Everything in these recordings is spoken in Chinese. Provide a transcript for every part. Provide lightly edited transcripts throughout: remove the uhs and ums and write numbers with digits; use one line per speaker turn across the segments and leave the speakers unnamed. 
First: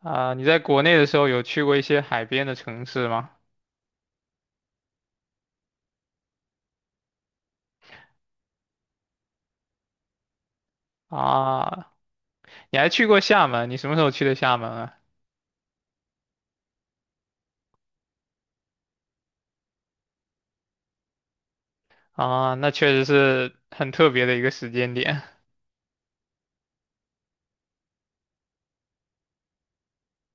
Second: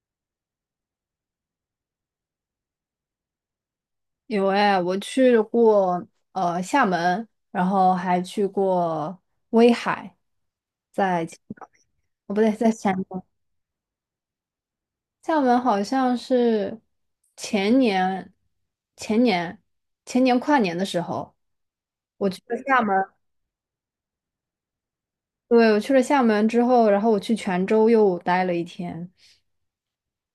啊，你在国内的时候有去过一些海边的城市吗？
有哎，我去过厦门，然后还去过威海，在青
啊，
哦不对，在
你还
厦门。
去过厦门，你什么时候去的厦门啊？
厦门好像是前年、前年、前年跨年的时候去
啊，
了
那
厦
确
门。
实是很特别的一个时间点。
对，我去了厦门之后，然后我去泉州又待了一天。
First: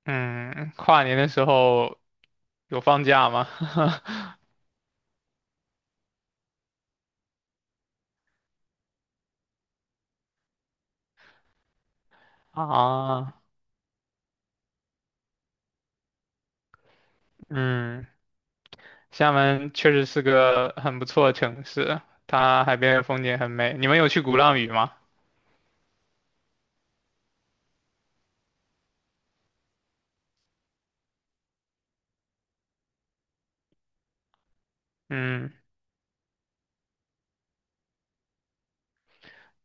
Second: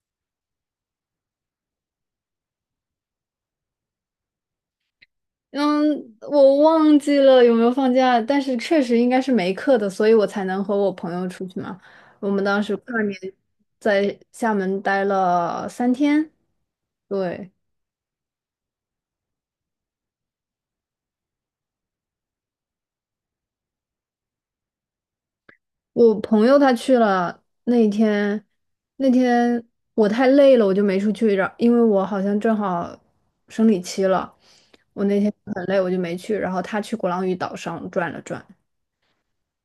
嗯，跨年的时候有放假吗？
嗯，我忘记了有没有放假，但是确实应该是没课的，所以我才能和我朋友出去嘛。我们 当时跨年
啊，
在厦门待了3天，对，
嗯，厦门确实是个很不错的城市，它海边的风景很美。你们有去鼓浪屿吗？
我朋友他去了那一天，那天我太累了，我就没出去，因为我好像正好生理期了，我那天
嗯，
很累，我就没去，然后他去鼓浪屿岛上转了转。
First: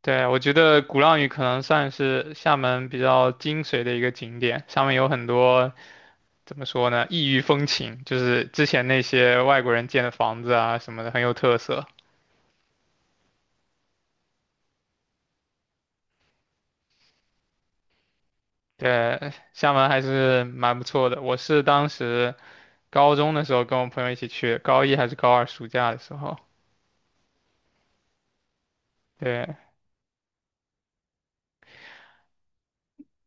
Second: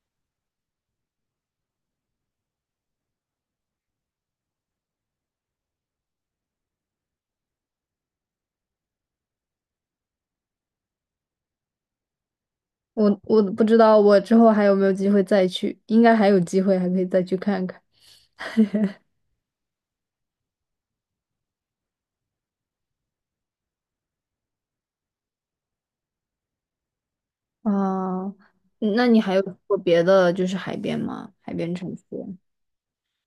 对，我觉得鼓浪屿可能算是厦门比较精髓的一个景点，上面有很多。怎么说呢？异域风情，就是之前那些外国人建的房子啊什么的，很有特色。
我不知道我之后还有没有机会再去，应该还有机会，还可以再去看看。
对，厦门还是蛮不错的。我是当时高中的时候跟我朋友一起去，高一还是高二暑假的时候。
哦，那你还有去
对，
过别的就是海边吗？海边城市？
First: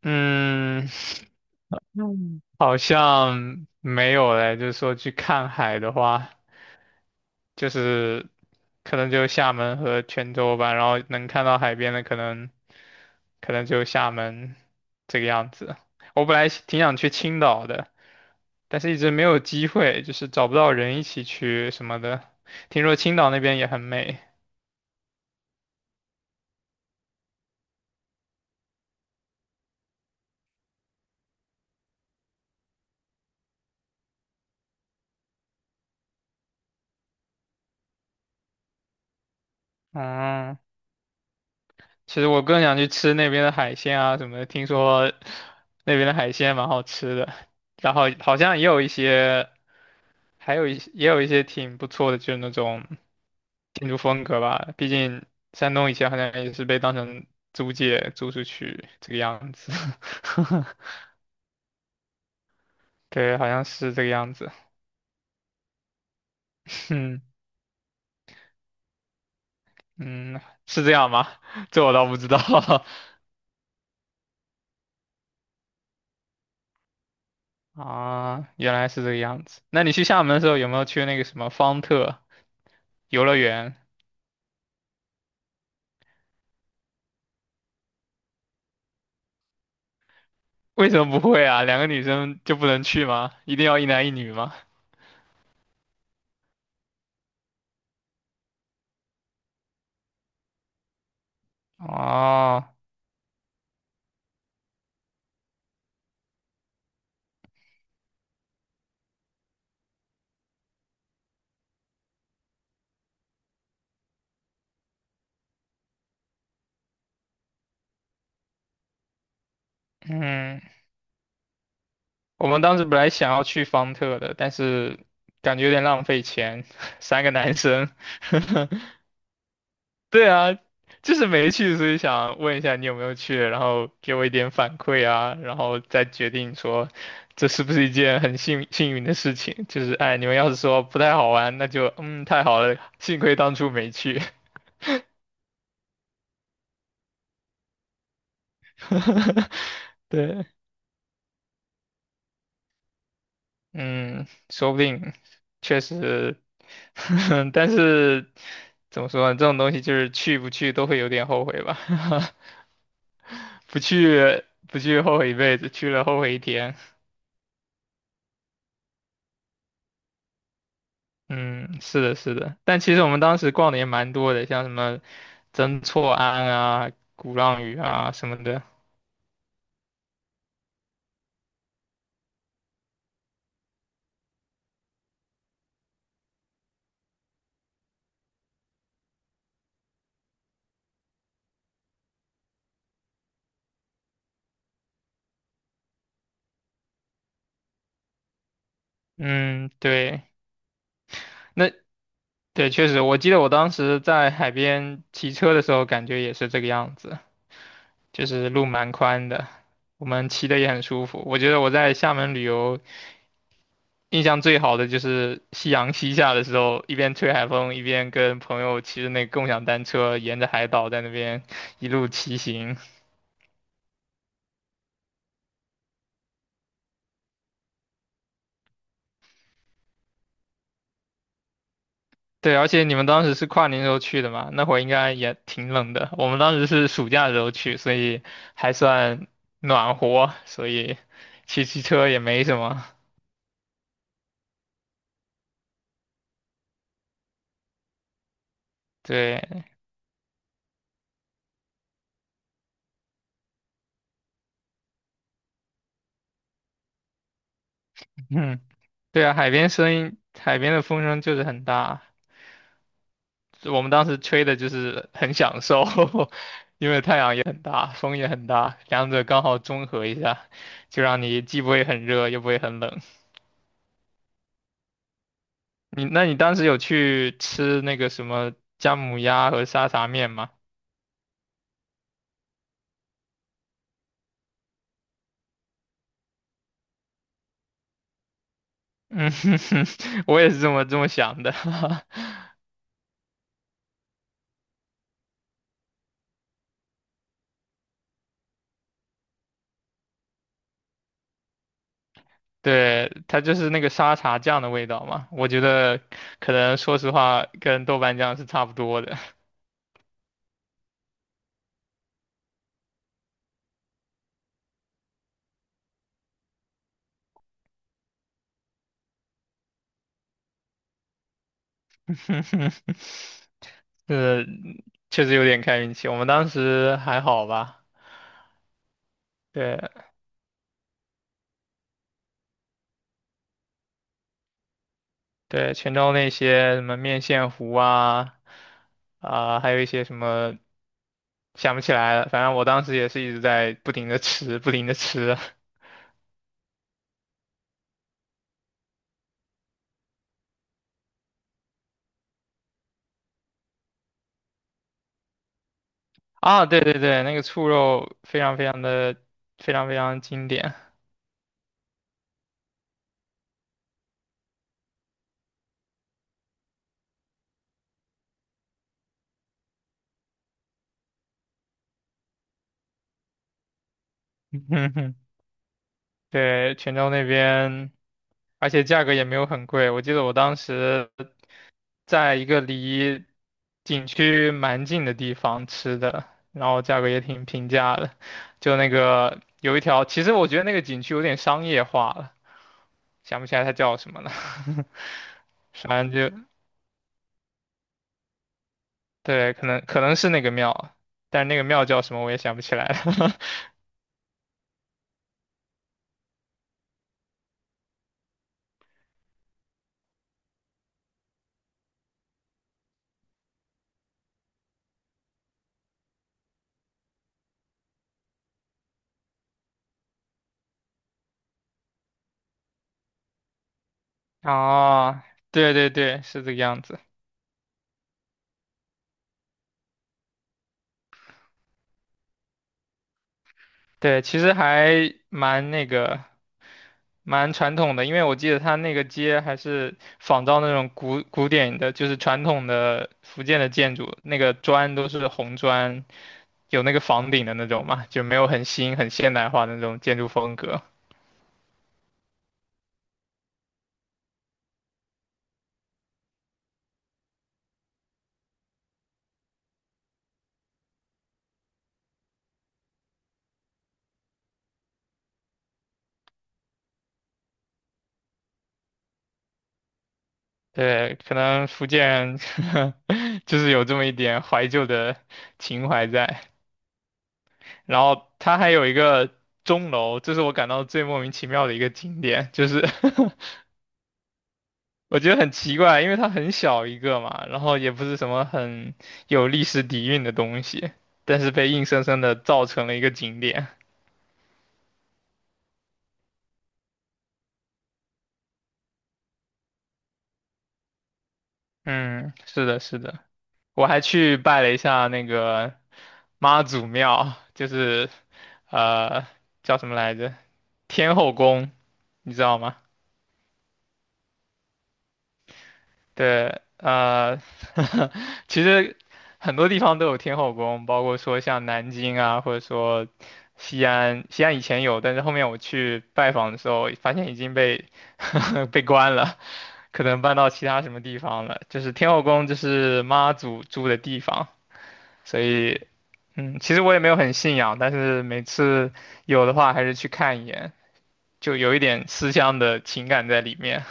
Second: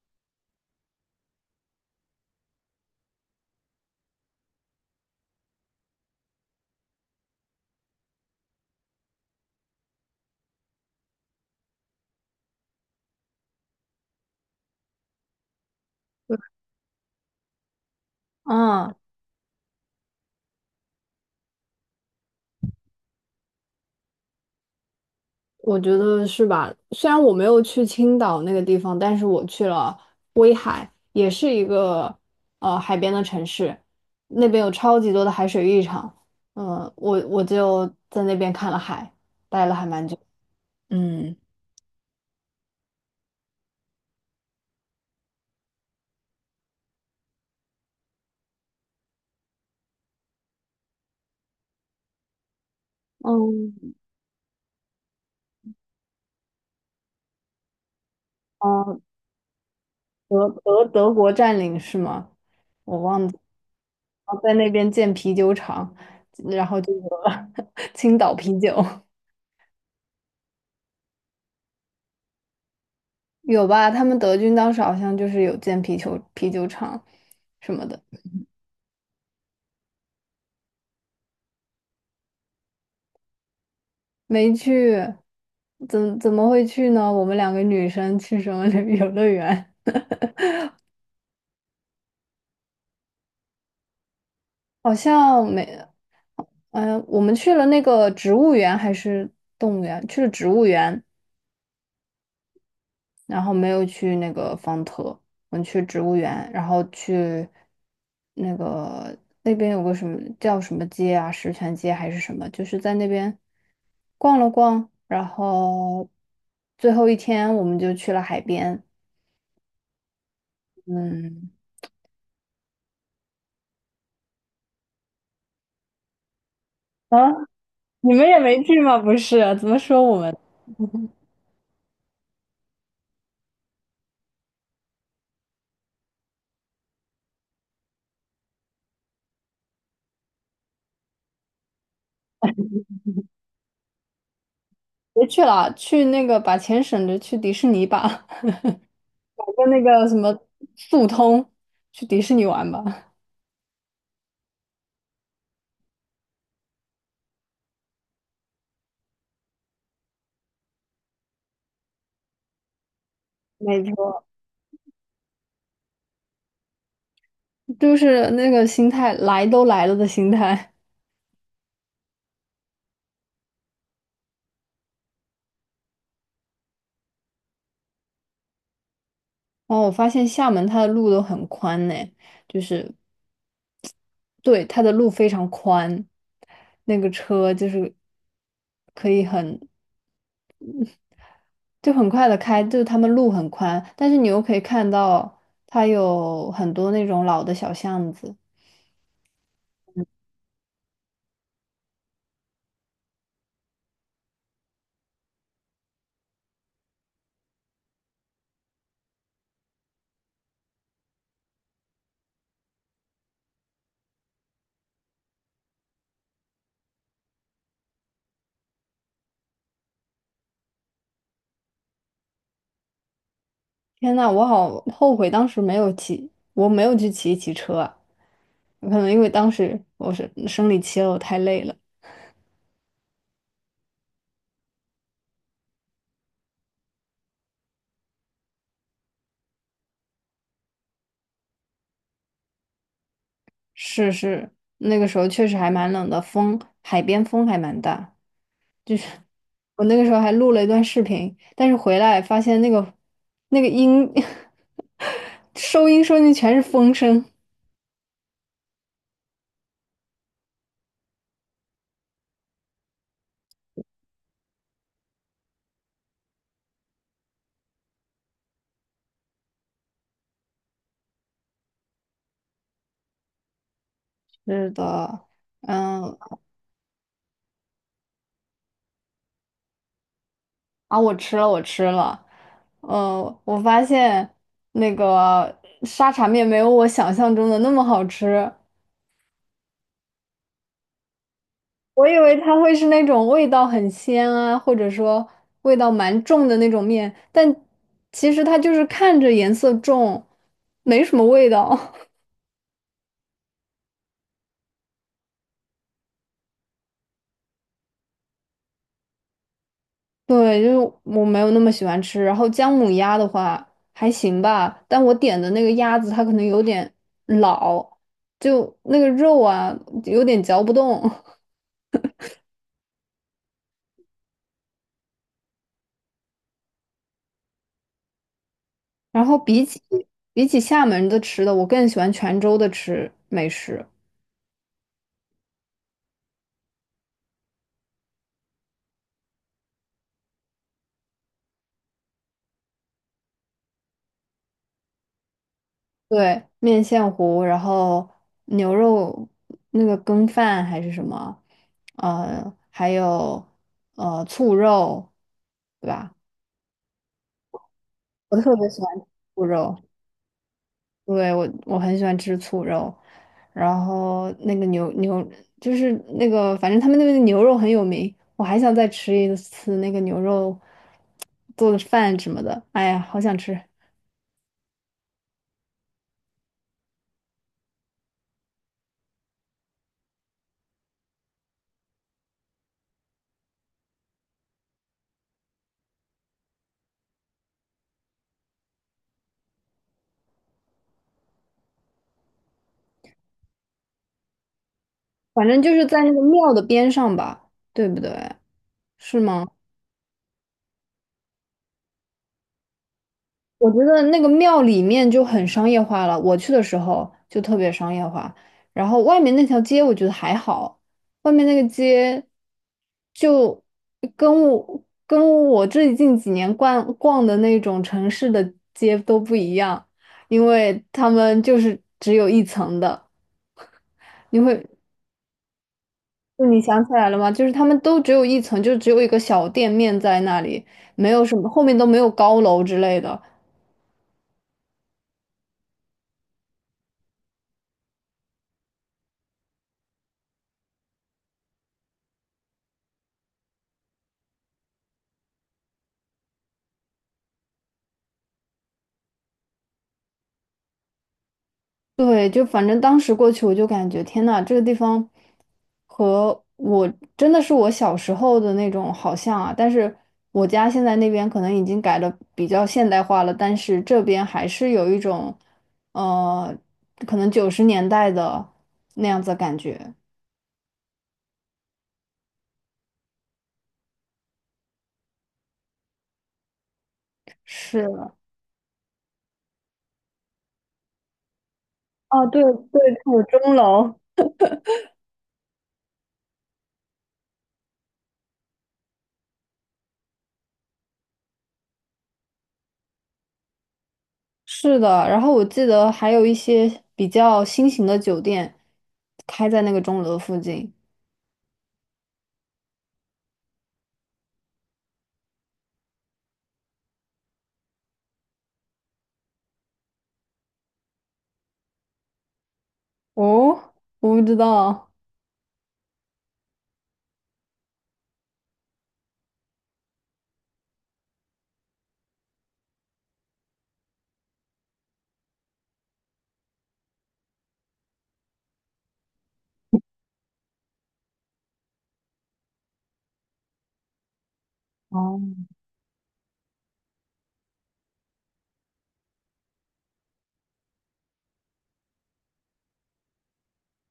嗯，嗯，好像没有嘞。就是说去看海的话，就是可能就厦门和泉州吧，然后能看到海边的可能可能就厦门这个样子。我本来挺想去青岛的，但是
啊，
一直没有机会，就是找不到人一起去什么的。听说青岛那边也很美，
我觉得是吧？虽然我没有去青岛那个地方，但是我去了威海，也是一个海边的城市，那边有超级多的海水浴场。嗯，我就在那边看了海，待了还蛮久。
嗯，
嗯，
其实我更想去吃那边的海鲜啊什么的，听说那边的海鲜蛮好吃的，然后好像也有一些，还有一也有一些挺不错的，就是那种。
嗯，
民族风格吧，毕竟山东以前好像也是被当成租界租出去
哦
这个样子，
德国占领是吗？我 忘记，
对，好像是这个样
然后
子，
在那边建啤酒厂，然后 就有
嗯
了 青岛啤酒，
嗯，是这样吗？这我倒不知道
有吧？他们德军当时好像就是有建啤酒厂什 么的。
啊，原来是这个样子。那你去厦门的时候有没有去那个什么方特游乐园？
没去，怎么会去呢？我们两个女生去什么旅 游乐园？
为什么不会啊？两个女生就不能去吗？一定要一男一女吗？
好像没，嗯、我们去了那个植物园还是动物园？去了植物园，
哦，
然后没有去那个方特，我们去植物园，然后去那个那边有个什么叫什么街啊，石泉街还是什么，就是在那边逛了逛，然后最后一天我们就去了海边。
嗯。
嗯，
我们当时本来想要去方特的，但是感觉有点浪费钱，
啊，
三个男生。
你们也没去吗？不是，怎么说我
对
们？
啊，就是没去，所以想问一下你有没有去，然后给我一点反馈啊，然后再决定说这是不是一件很幸运的事情。就是哎，你们要是说不太好玩，那就太好了，幸亏当初没去。
别去了，去那个把钱省着去迪士尼吧，搞 个那个什么
对。
速通，去迪士尼玩吧。
嗯，说不定确实，但是怎么说呢？这种东西就是去不去都会有点后悔吧，
没错。
不去后悔一辈子，去了后悔一天。
就是那个心态，来都来了的心态。
嗯，是的，是的。但其实我们当时逛的也蛮多的，像什么曾厝垵啊、鼓浪屿啊什么的。
然后我发现厦门它的路都很宽呢，就是对它的路非常宽，那个车就是可以很就很快的开，就是他们路很宽，但是你又可以看到它有很多那种老的小巷子。
嗯，对，那对，确实，我记得我当时在海边骑车的时候，感觉也是这个样子。就是路蛮宽的，我们骑的也很舒服。我觉得我在厦门旅游印象最好的就是夕阳西下的时候，一边吹海风，一边跟朋友骑着那个共享单车，沿着海岛在那边一路骑行。
天呐，我好后悔当时没有骑，我没有去骑一骑车啊，可能因为当时我是生理期了，我太累了。
对，而且你们当时是跨年时候去的嘛，那会儿应该也挺冷的。我们当时是暑假的时候去，所以还算暖和，所以骑车也没什么。
是是，那个时候确实还蛮冷的，风，海边风还蛮大。就是
对，
我那个时候还录了一段视频，但是回来发现那个那个音 收音收进去全是风声。
嗯，对啊，海边声音，海边的风声就是很大。我们当时吹的就是很享受，因为太阳也很大，风也很大，两者刚好中和一下，就让你既不会很热，又不会很冷。
是的，嗯，
你当时有去吃那个什么姜母鸭和沙茶面吗？
啊，我吃了，我吃了，我发现那个沙茶面没有我想象中的那么好吃。
嗯，我也是这么想的。
我以为它会是那种味道很鲜啊，或者说味道蛮重的那种面，但其实它就是看着颜色重，没什么味道。
对，它就是那个沙茶酱的味道嘛，我觉得可能说实话跟豆瓣酱是差不多的。
对，就是我没有那么喜欢吃。然后姜母鸭的话还行吧，但我点的那个鸭子它可能有点老，就那个肉啊有点嚼不动。
呃，确实有点看运气，我们当时还好吧。
然后比
对
起比起厦门的吃的，我更喜欢泉州的美食。
对，泉州那些什么面线糊啊，啊、还有一些什么想不起来了，反正我当时也是一直在不停的吃，不停的吃。
对，面线糊，然后牛肉那个羹饭还是什么，还有醋肉，对吧？
啊，对对对，那个醋肉
我
非
特
常非
别喜
常
欢吃
的
醋
非
肉，
常非常经典。
对，我很喜欢吃醋肉，然后那个牛就是那个，反正他们那边的牛肉很有名，我还想再吃一次那个牛肉做的饭什么的，哎呀，好想吃，
嗯哼哼对，泉州那边。而且价格也没有很贵。我记得我当时在一个离景区蛮近的地方吃的，然后价格也挺平价的。就那个有一条，其实我觉得那个景区有点商业化了，想不起来它叫什么了。
反正就 是在
反正
那个
就
庙的边上吧，对不对？是吗？
对，可能是那个庙，但那个庙叫什么我也想不起来了。
我觉得那个庙里面就很商业化了，我去的时候就特别商业化。然后外面那条街我觉得还好，外面那个街就跟我跟我最近几年逛逛的那种城市的街都不一样，因为他们就是只有一层的。你 会，
哦，对对对，是
就
这个
你
样
想起
子。
来了吗？就是他们都只有一层，就只有一个小店面在那里，没有什么，后面都没有高楼之类的。
对，其实还蛮那个，蛮传统的，因为我记得它那个街还是仿照那种古典的，就是传统的福建的建筑，那个砖都是红砖，有那个房顶的那种嘛，就没有很新很现代化的那种建筑风格。
对，就反正当时过去，我就感觉天呐，这个地方和我真的是我小时候的那种好像啊。但是我家现在那边可能已经改的比较现代化了，但是这边还是有一种，呃，可能90年代的那样子的感觉。
对，可能福建人 就是有这么一点怀旧的情怀在。
是，
然后它还有一个钟楼，这是我感到最莫名其妙的一个景
哦，对
点，就是
对，有 钟楼。
我觉得很奇怪，因为它很小一个嘛，然后也不是什么很有历史底蕴的东西，但是被硬生生的造成了一个景点。
是的，然后我记得还有一些比较新型的酒店开在那个钟楼附近。
嗯，是的，是的，我还去拜了一下那个妈祖庙，就是呃叫什么来着？天后宫，你知道吗？
哦，我不知道。
对，其实很多地方都有天后宫，包括说像南京啊，或者说西安。西安以前有，但是后面我去拜访的时候，发现已经被 被关了，可能搬到其他什么地方了。就是天后宫，就是妈祖住的地方，
哦，
所以，嗯，其实我也没有很信仰，但是每次有的话还是去看一眼，就有一点思乡的情感在里面。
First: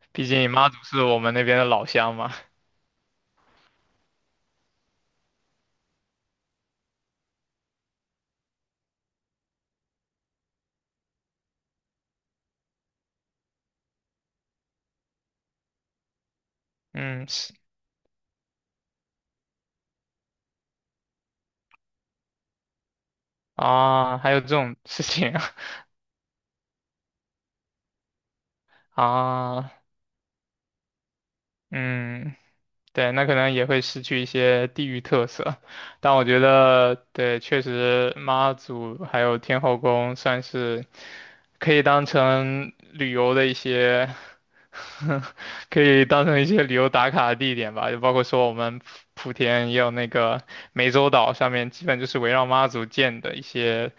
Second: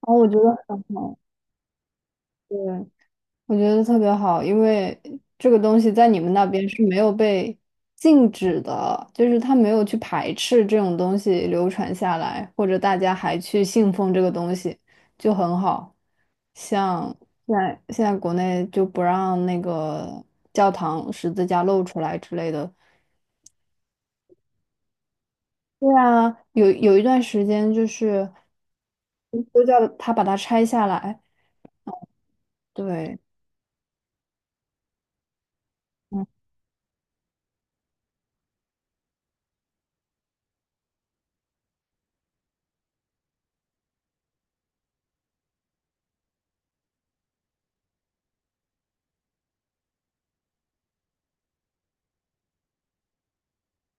哦，
毕
我觉
竟
得
妈祖
很
是
好，
我们那边的老乡嘛，
对，我觉得特别好，因为这个东西在你们那边是没有被禁止的，就是他没有去排斥这种东西流传下来，或者大家还去信奉这个东西，就很好。像
嗯。
现在国内就不让那个教堂十字架露出来之类的。
啊，还有这种事情啊，
对啊，有一段时间就是都
啊
叫他把它拆下来。
嗯，对，
对，
那可能也会失去一些地域特色，但我觉得，对，确实妈祖还有天后宫算是可以当成旅游的一些，可以当成一些旅游打卡的地点吧，就包括说我们莆田也有那个湄洲岛上面，基本就是围绕妈祖建的一些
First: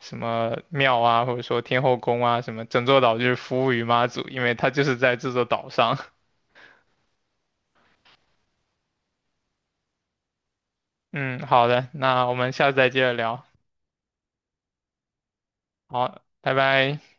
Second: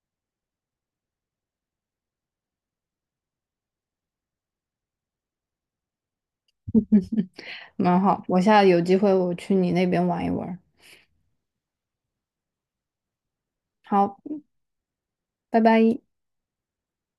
什么庙啊，或者说天后宫啊，什么整座岛就是服务于妈祖，因为它就是在这座岛上。
蛮好。我下次有机会我去你那边玩一玩。
嗯，好的，那我们下次再接着聊。
好，拜拜。
好，拜拜。